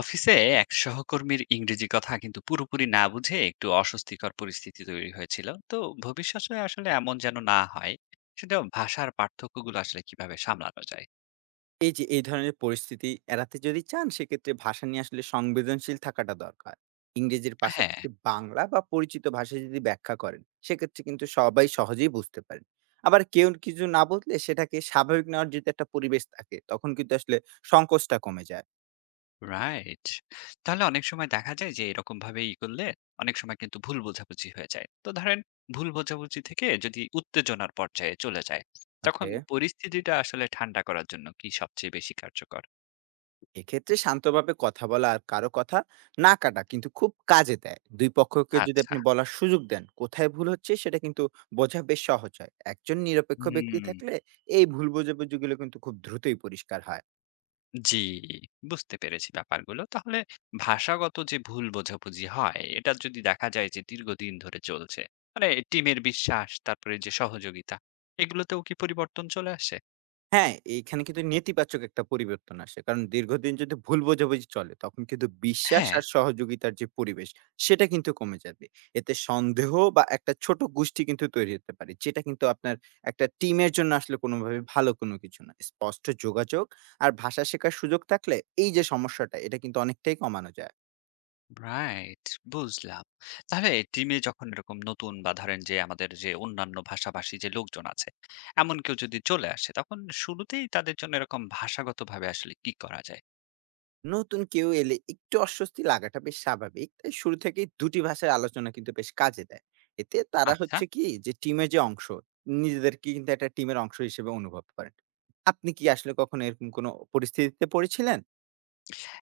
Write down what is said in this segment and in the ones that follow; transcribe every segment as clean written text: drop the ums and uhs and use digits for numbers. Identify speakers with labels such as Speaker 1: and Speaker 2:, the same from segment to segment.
Speaker 1: অফিসে এক সহকর্মীর ইংরেজি কথা কিন্তু পুরোপুরি না বুঝে একটু অস্বস্তিকর পরিস্থিতি তৈরি হয়েছিল। তো ভবিষ্যতে আসলে এমন যেন না হয়, সেটা ভাষার পার্থক্যগুলো আসলে কিভাবে সামলানো যায়?
Speaker 2: এই যে এই ধরনের পরিস্থিতি এড়াতে যদি চান সেক্ষেত্রে ভাষা নিয়ে আসলে সংবেদনশীল থাকাটা দরকার। ইংরেজির
Speaker 1: হ্যাঁ।
Speaker 2: পাশাপাশি বাংলা বা পরিচিত ভাষায় যদি ব্যাখ্যা করেন সেক্ষেত্রে কিন্তু সবাই সহজেই বুঝতে পারেন। আবার কেউ কিছু না বুঝলে সেটাকে স্বাভাবিক নেওয়ার যদি একটা পরিবেশ থাকে তখন কিন্তু আসলে সংকোচটা কমে যায়।
Speaker 1: রাইট। তাহলে অনেক সময় দেখা যায় যে এরকম ভাবে ই করলে অনেক সময় কিন্তু ভুল বোঝাবুঝি হয়ে যায়। তো ধরেন, ভুল বোঝাবুঝি থেকে যদি উত্তেজনার পর্যায়ে চলে যায়, তখন
Speaker 2: ওকে।
Speaker 1: পরিস্থিতিটা আসলে ঠান্ডা করার জন্য কি সবচেয়ে বেশি কার্যকর?
Speaker 2: এক্ষেত্রে শান্তভাবে কথা বলা আর কারো কথা না কাটা কিন্তু খুব কাজে দেয়। দুই পক্ষকে যদি
Speaker 1: আচ্ছা।
Speaker 2: আপনি বলার সুযোগ দেন কোথায় ভুল হচ্ছে সেটা কিন্তু বোঝা বেশ সহজ হয়। একজন নিরপেক্ষ ব্যক্তি
Speaker 1: হুম।
Speaker 2: থাকলে এই ভুল বোঝাবুঝিগুলো কিন্তু খুব দ্রুতই পরিষ্কার হয়।
Speaker 1: জি, বুঝতে পেরেছি ব্যাপারগুলো। তাহলে ভাষাগত যে ভুল বোঝাবুঝি হয়, এটা যদি দেখা যায় যে দীর্ঘদিন ধরে চলছে, মানে টিমের বিশ্বাস, তারপরে যে সহযোগিতা, এগুলোতেও কি পরিবর্তন চলে আসে?
Speaker 2: হ্যাঁ, এইখানে কিন্তু নেতিবাচক একটা পরিবর্তন আসে। কারণ দীর্ঘদিন যদি ভুল বোঝাবুঝি চলে, তখন কিন্তু বিশ্বাস
Speaker 1: হ্যাঁ।
Speaker 2: আর সহযোগিতার যে পরিবেশ, সেটা কিন্তু কমে যাবে। এতে সন্দেহ বা একটা ছোট গোষ্ঠী কিন্তু তৈরি হতে পারে। যেটা কিন্তু আপনার একটা টিমের জন্য আসলে কোনোভাবে ভালো কোনো কিছু না। স্পষ্ট যোগাযোগ আর ভাষা শেখার সুযোগ থাকলে এই যে সমস্যাটা, এটা কিন্তু অনেকটাই কমানো যায়।
Speaker 1: রাইট, বুঝলাম। তাহলে টিমে যখন এরকম নতুন বা ধরেন যে আমাদের যে অন্যান্য ভাষাভাষী যে লোকজন আছে, এমন কেউ যদি চলে আসে, তখন শুরুতেই তাদের জন্য এরকম ভাষাগতভাবে আসলে কি করা যায়?
Speaker 2: নতুন কেউ এলে একটু অস্বস্তি লাগাটা বেশ স্বাভাবিক। তাই শুরু থেকেই ২ টি ভাষার আলোচনা কিন্তু বেশ কাজে দেয়। এতে তারা
Speaker 1: আচ্ছা।
Speaker 2: হচ্ছে কি যে টিমের যে অংশ, নিজেদেরকে কিন্তু একটা টিমের অংশ হিসেবে অনুভব করেন। আপনি কি আসলে কখনো এরকম কোনো পরিস্থিতিতে পড়েছিলেন?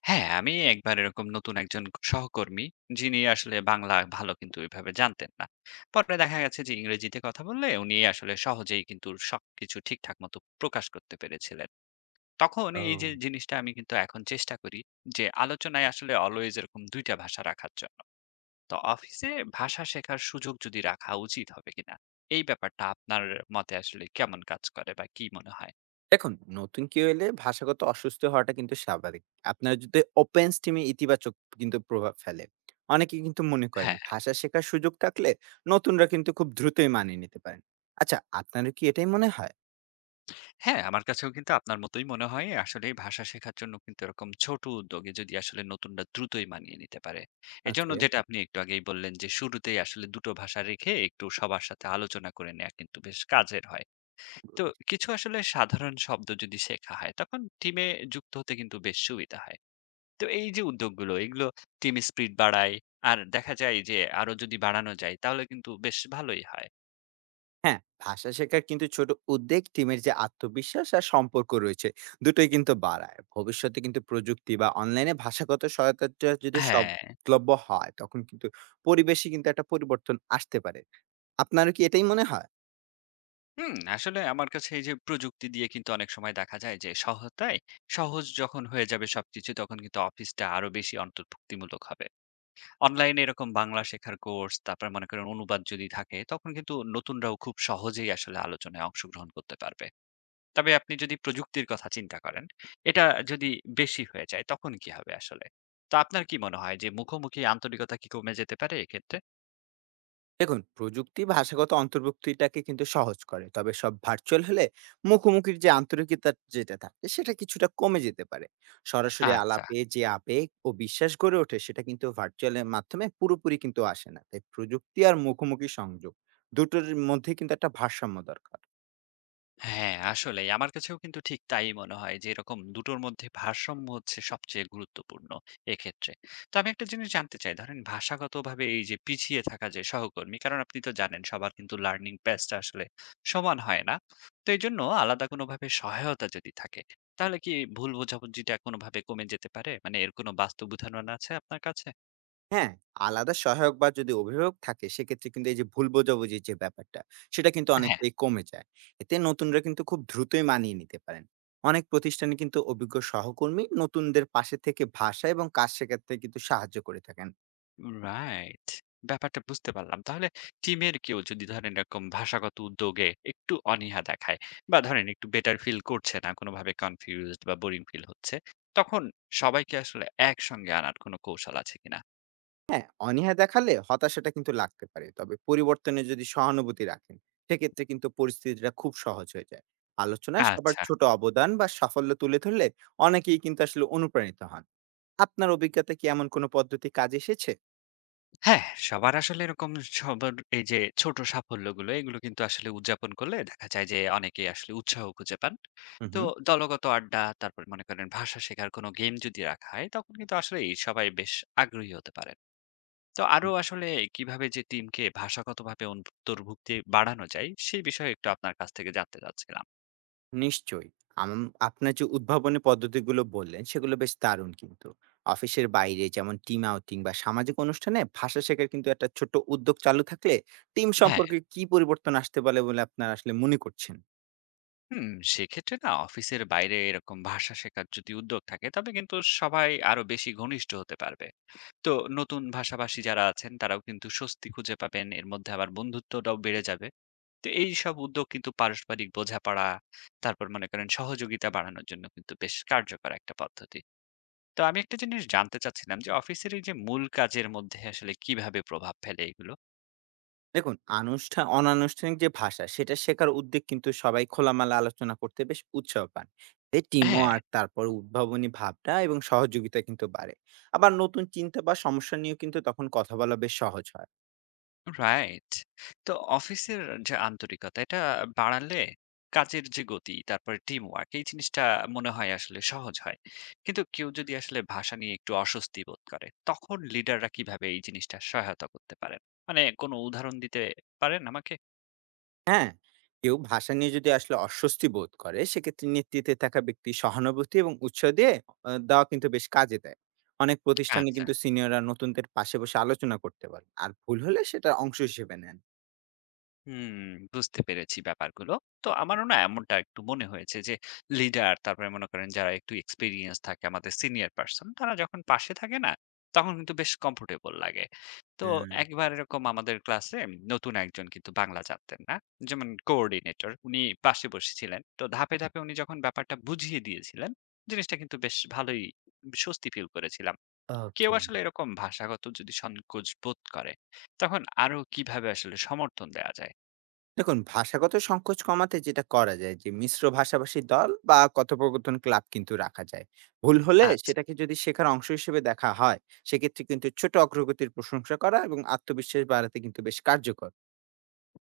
Speaker 1: হ্যাঁ, আমি একবার এরকম নতুন একজন সহকর্মী, যিনি আসলে বাংলা ভালো কিন্তু ওইভাবে জানতেন না। পরে দেখা গেছে যে ইংরেজিতে কথা বললে উনি আসলে সহজেই কিন্তু সবকিছু ঠিকঠাক মতো প্রকাশ করতে পেরেছিলেন। তখন এই যে
Speaker 2: ও।
Speaker 1: জিনিসটা আমি কিন্তু এখন চেষ্টা করি, যে আলোচনায় আসলে অলওয়েজ এরকম ২ টা ভাষা রাখার জন্য। তো অফিসে ভাষা শেখার সুযোগ যদি রাখা উচিত হবে কিনা, এই ব্যাপারটা আপনার মতে আসলে কেমন কাজ করে বা কি মনে হয়?
Speaker 2: দেখুন, নতুন কেউ এলে ভাষাগত অস্বস্তি হওয়াটা কিন্তু স্বাভাবিক। আপনারা যদি ওপেন স্টিমে ইতিবাচক কিন্তু প্রভাব ফেলে। অনেকে কিন্তু মনে করেন
Speaker 1: হ্যাঁ।
Speaker 2: ভাষা শেখার সুযোগ থাকলে নতুনরা কিন্তু খুব দ্রুতই মানিয়ে নিতে পারেন। আচ্ছা, আপনারও কি এটাই মনে হয়?
Speaker 1: হ্যাঁ, আমার কাছেও কিন্তু আপনার মতোই মনে হয়। আসলেই ভাষা শেখার জন্য কিন্তু এরকম ছোট উদ্যোগে যদি আসলে নতুনরা দ্রুতই মানিয়ে নিতে পারে। এজন্য
Speaker 2: ওকে।
Speaker 1: যেটা আপনি একটু আগেই বললেন, যে শুরুতেই আসলে ২ টো ভাষা রেখে একটু সবার সাথে আলোচনা করে নেয়া কিন্তু বেশ কাজের হয়। তো কিছু আসলে সাধারণ শব্দ যদি শেখা হয়, তখন টিমে যুক্ত হতে কিন্তু বেশ সুবিধা হয়। তো এই যে উদ্যোগগুলো, এগুলো টিম স্পিরিট বাড়ায়। আর দেখা যায় যে আরো যদি বাড়ানো যায় তাহলে কিন্তু বেশ ভালোই হয়।
Speaker 2: হ্যাঁ, ভাষা শেখার কিন্তু ছোট উদ্যোগ টিমের যে আত্মবিশ্বাস আর সম্পর্ক রয়েছে, দুটোই কিন্তু বাড়ায়। ভবিষ্যতে কিন্তু প্রযুক্তি বা অনলাইনে ভাষাগত সহায়তাটা যদি
Speaker 1: হ্যাঁ।
Speaker 2: সলভ্য হয়, তখন কিন্তু পরিবেশে কিন্তু একটা পরিবর্তন আসতে পারে। আপনারও কি এটাই মনে হয়?
Speaker 1: হুম, আসলে আমার কাছে এই যে প্রযুক্তি দিয়ে কিন্তু অনেক সময় দেখা যায় যে সহায়তায় সহজ যখন হয়ে যাবে সবকিছু, তখন কিন্তু অফিসটা আরো বেশি অন্তর্ভুক্তিমূলক হবে। অনলাইনে এরকম বাংলা শেখার কোর্স, তারপর মনে করেন অনুবাদ যদি থাকে, তখন কিন্তু নতুনরাও খুব সহজেই আসলে আলোচনায় অংশগ্রহণ করতে পারবে। তবে আপনি যদি প্রযুক্তির কথা চিন্তা করেন, এটা যদি বেশি হয়ে যায় তখন কি হবে আসলে? তো আপনার কি মনে হয় যে মুখোমুখি আন্তরিকতা কি কমে যেতে পারে এক্ষেত্রে?
Speaker 2: দেখুন, প্রযুক্তি ভাষাগত অন্তর্ভুক্তিটাকে কিন্তু সহজ করে। তবে সব ভার্চুয়াল হলে মুখোমুখির যে আন্তরিকতা যেটা থাকে সেটা কিছুটা কমে যেতে পারে। সরাসরি
Speaker 1: আচ্ছা।
Speaker 2: আলাপে যে আবেগ ও বিশ্বাস গড়ে ওঠে সেটা কিন্তু ভার্চুয়ালের মাধ্যমে পুরোপুরি কিন্তু আসে না। তাই প্রযুক্তি আর মুখোমুখি সংযোগ দুটোর মধ্যে কিন্তু একটা ভারসাম্য দরকার।
Speaker 1: হ্যাঁ, আসলেই আমার কাছেও কিন্তু ঠিক তাই মনে হয় যে এরকম দুটোর মধ্যে ভারসাম্য হচ্ছে সবচেয়ে গুরুত্বপূর্ণ এক্ষেত্রে। তো আমি একটা জিনিস জানতে চাই, ধরেন ভাষাগতভাবে এই যে পিছিয়ে থাকা যে সহকর্মী, কারণ আপনি তো জানেন সবার কিন্তু লার্নিং পেজটা আসলে সমান হয় না। তো এইজন্য আলাদা কোনোভাবে সহায়তা যদি থাকে, তাহলে কি ভুল বোঝাবুঝিটা কোনোভাবে কমে যেতে পারে? মানে এর কোনো বাস্তব উদাহরণ আছে আপনার কাছে?
Speaker 2: হ্যাঁ, আলাদা সহায়ক বা যদি অভিভাবক থাকে সেক্ষেত্রে কিন্তু এই যে ভুল বোঝাবুঝির যে ব্যাপারটা, সেটা কিন্তু অনেকটাই কমে যায়। এতে নতুনরা কিন্তু খুব দ্রুতই মানিয়ে নিতে পারেন। অনেক প্রতিষ্ঠানে কিন্তু অভিজ্ঞ সহকর্মী নতুনদের পাশে থেকে ভাষা এবং কাজ শেখাতে কিন্তু সাহায্য করে থাকেন।
Speaker 1: রাইট। ব্যাপারটা বুঝতে পারলাম। তাহলে টিমের কেউ যদি ধরেন এরকম ভাষাগত উদ্যোগে একটু অনীহা দেখায়, বা ধরেন একটু বেটার ফিল করছে না, কোনোভাবে কনফিউজড বা বোরিং ফিল হচ্ছে, তখন সবাইকে আসলে একসঙ্গে আনার কোনো কৌশল আছে কিনা?
Speaker 2: হ্যাঁ, অনীহা দেখালে হতাশাটা কিন্তু লাগতে পারে। তবে পরিবর্তনে যদি সহানুভূতি রাখেন, সেক্ষেত্রে কিন্তু পরিস্থিতিটা খুব সহজ হয়ে যায়। আলোচনায় সবার
Speaker 1: আচ্ছা।
Speaker 2: ছোট অবদান বা সাফল্য তুলে ধরলে অনেকেই কিন্তু আসলে অনুপ্রাণিত হন। আপনার অভিজ্ঞতা কি এমন কোনো পদ্ধতি কাজে এসেছে?
Speaker 1: হ্যাঁ, সবার আসলে এরকম সবার এই যে ছোট সাফল্যগুলো, এগুলো কিন্তু আসলে উদযাপন করলে দেখা যায় যে অনেকেই আসলে উৎসাহ খুঁজে পান।
Speaker 2: হুম,
Speaker 1: তো
Speaker 2: হুম।
Speaker 1: দলগত আড্ডা, তারপরে মনে করেন ভাষা শেখার কোনো গেম যদি রাখা হয়, তখন কিন্তু আসলেই সবাই বেশ আগ্রহী হতে পারে। তো
Speaker 2: উ
Speaker 1: আরো আসলে কিভাবে যে টিমকে ভাষাগতভাবে অন্তর্ভুক্তি বাড়ানো যায়, সেই বিষয়ে একটু আপনার কাছ থেকে জানতে চাচ্ছিলাম।
Speaker 2: নিশ্চয়ই। আম আপনার যে উদ্ভাবনী পদ্ধতিগুলো বললেন, সেগুলো বেশ দারুণ কিন্তু। অফিসের বাইরে যেমন টিম আউটিং বা সামাজিক অনুষ্ঠানে ভাষা শেখার কিন্তু একটা ছোট্ট উদ্যোগ চালু থাকলে টিম
Speaker 1: হ্যাঁ।
Speaker 2: সম্পর্কে কি পরিবর্তন আসতে পারে বলে আপনার আসলে মনে করছেন?
Speaker 1: হুম। সেক্ষেত্রে না, অফিসের বাইরে এরকম ভাষা শেখার যদি উদ্যোগ থাকে, তবে কিন্তু সবাই আরো বেশি ঘনিষ্ঠ হতে পারবে। তো নতুন ভাষাভাষী যারা আছেন তারাও কিন্তু স্বস্তি খুঁজে পাবেন, এর মধ্যে আবার বন্ধুত্বটাও বেড়ে যাবে। তো এই সব উদ্যোগ কিন্তু পারস্পরিক বোঝাপড়া, তারপর মনে করেন সহযোগিতা বাড়ানোর জন্য কিন্তু বেশ কার্যকর একটা পদ্ধতি। তো আমি একটা জিনিস জানতে চাচ্ছিলাম যে অফিসের এই যে মূল কাজের মধ্যে আসলে কিভাবে প্রভাব ফেলে এগুলো?
Speaker 2: দেখুন, অনানুষ্ঠানিক যে ভাষা, সেটা শেখার উদ্যোগ কিন্তু সবাই খোলামেলা আলোচনা করতে বেশ উৎসাহ পান। এতে
Speaker 1: হ্যাঁ।
Speaker 2: টিমওয়ার্ক, তারপর উদ্ভাবনী ভাবটা এবং সহযোগিতা কিন্তু বাড়ে। আবার নতুন চিন্তা বা সমস্যা নিয়েও কিন্তু তখন কথা বলা বেশ সহজ হয়।
Speaker 1: রাইট। তো অফিসের যে আন্তরিকতা, এটা বাড়ালে কাজের যে গতি, তারপরে টিম ওয়ার্ক, এই জিনিসটা মনে হয় আসলে সহজ হয়। কিন্তু কেউ যদি আসলে ভাষা নিয়ে একটু অস্বস্তি বোধ করে, তখন লিডাররা কিভাবে এই জিনিসটা সহায়তা করতে পারেন? মানে কোনো উদাহরণ দিতে পারেন আমাকে?
Speaker 2: হ্যাঁ, কেউ ভাষা নিয়ে যদি আসলে অস্বস্তি বোধ করে সেক্ষেত্রে নেতৃত্বে থাকা ব্যক্তি সহানুভূতি এবং উৎসাহ দিয়ে দেওয়া কিন্তু বেশ কাজে দেয়। অনেক প্রতিষ্ঠানে
Speaker 1: আচ্ছা।
Speaker 2: কিন্তু সিনিয়ররা নতুনদের পাশে বসে আলোচনা করতে পারেন আর ভুল হলে সেটা অংশ হিসেবে নেন।
Speaker 1: হুম। বুঝতে পেরেছি ব্যাপারগুলো। তো আমারও না এমনটা একটু মনে হয়েছে, যে লিডার, তারপরে মনে করেন যারা একটু এক্সপিরিয়েন্স থাকে, আমাদের সিনিয়র পার্সন, তারা যখন পাশে থাকে না তখন কিন্তু বেশ কমফোর্টেবল লাগে। তো
Speaker 2: হ্যাঁ।
Speaker 1: একবার এরকম আমাদের ক্লাসে নতুন একজন কিন্তু বাংলা জানতেন না, যেমন কোঅর্ডিনেটর উনি পাশে বসেছিলেন, তো ধাপে ধাপে উনি যখন ব্যাপারটা বুঝিয়ে দিয়েছিলেন, জিনিসটা কিন্তু বেশ ভালোই স্বস্তি ফিল করেছিলাম। কেউ
Speaker 2: ওকে।
Speaker 1: আসলে এরকম ভাষাগত যদি সংকোচ বোধ করে, তখন আরো কিভাবে আসলে সমর্থন দেওয়া যায়?
Speaker 2: দেখুন, ভাষাগত সংকোচ কমাতে যেটা করা যায় যে মিশ্র ভাষাভাষী দল বা কথোপকথন ক্লাব কিন্তু রাখা যায়। ভুল হলে
Speaker 1: আচ্ছা।
Speaker 2: সেটাকে যদি শেখার অংশ হিসেবে দেখা হয় সেক্ষেত্রে কিন্তু ছোট অগ্রগতির প্রশংসা করা এবং আত্মবিশ্বাস বাড়াতে কিন্তু বেশ কার্যকর।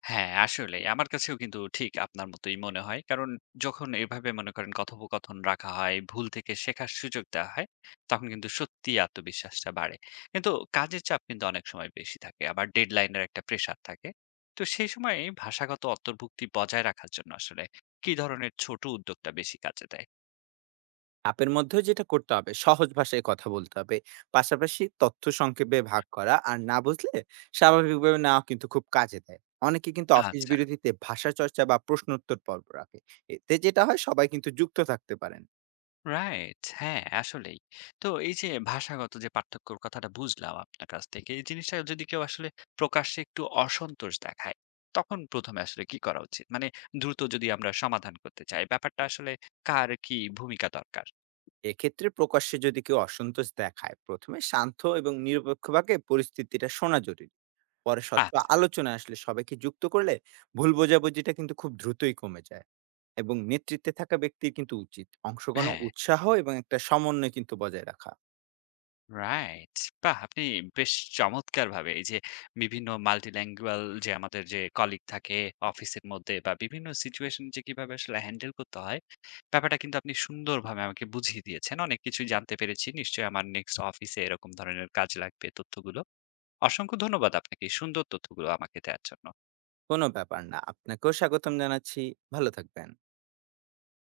Speaker 1: হ্যাঁ, আসলেই। আমার কাছেও কিন্তু ঠিক আপনার মতোই মনে হয়। কারণ যখন এভাবে মনে করেন কথোপকথন রাখা হয়, ভুল থেকে শেখার সুযোগ দেওয়া হয়, তখন কিন্তু সত্যিই আত্মবিশ্বাসটা বাড়ে। কিন্তু কাজের চাপ কিন্তু অনেক সময় বেশি থাকে। আবার ডেডলাইন এর একটা প্রেশার থাকে। তো সেই সময় ভাষাগত অন্তর্ভুক্তি বজায় রাখার জন্য আসলে কি ধরনের ছোট উদ্যোগটা বেশি কাজে দেয়?
Speaker 2: চাপের মধ্যেও যেটা করতে হবে সহজ ভাষায় কথা বলতে হবে। পাশাপাশি তথ্য সংক্ষেপে ভাগ করা আর না বুঝলে স্বাভাবিকভাবে নেওয়া কিন্তু খুব কাজে দেয়। অনেকে কিন্তু অফিস
Speaker 1: আচ্ছা।
Speaker 2: বিরতিতে ভাষা চর্চা বা প্রশ্নোত্তর পর্ব রাখে। এতে যেটা হয় সবাই কিন্তু যুক্ত থাকতে পারেন।
Speaker 1: রাইট। হ্যাঁ, আসলেই। তো এই যে ভাষাগত যে পার্থক্যর কথাটা বুঝলাম আপনার কাছ থেকে। এই জিনিসটা যদি কেউ আসলে প্রকাশ্যে একটু অসন্তোষ দেখায়, তখন ১ম এ আসলে কি করা উচিত? মানে দ্রুত যদি আমরা সমাধান করতে চাই, ব্যাপারটা আসলে কার কি ভূমিকা দরকার?
Speaker 2: এক্ষেত্রে প্রকাশ্যে যদি কেউ অসন্তোষ দেখায় প্রথমে শান্ত এবং নিরপেক্ষভাবে পরিস্থিতিটা শোনা জরুরি। পরে স্বচ্ছ
Speaker 1: আচ্ছা,
Speaker 2: আলোচনায় আসলে সবাইকে যুক্ত করলে ভুল বোঝাবুঝিটা কিন্তু খুব দ্রুতই কমে যায়। এবং নেতৃত্বে থাকা ব্যক্তির কিন্তু উচিত অংশগ্রহণ
Speaker 1: হ্যাঁ।
Speaker 2: উৎসাহ এবং একটা সমন্বয় কিন্তু বজায় রাখা।
Speaker 1: রাইট। বাহ! আপনি বেশ চমৎকারভাবে এই যে বিভিন্ন মাল্টিল্যাঙ্গুয়াল যে আমাদের যে কলিগ থাকে অফিসের মধ্যে, বা বিভিন্ন সিচুয়েশন যে কিভাবে আসলে হ্যান্ডেল করতে হয়, ব্যাপারটা কিন্তু আপনি সুন্দরভাবে আমাকে বুঝিয়ে দিয়েছেন। অনেক কিছুই জানতে পেরেছি। নিশ্চয়ই আমার নেক্সট অফিসে এরকম ধরনের কাজ লাগবে তথ্যগুলো। অসংখ্য ধন্যবাদ আপনাকে এই সুন্দর তথ্যগুলো আমাকে দেয়ার জন্য।
Speaker 2: কোনো ব্যাপার না, আপনাকেও স্বাগতম জানাচ্ছি। ভালো থাকবেন।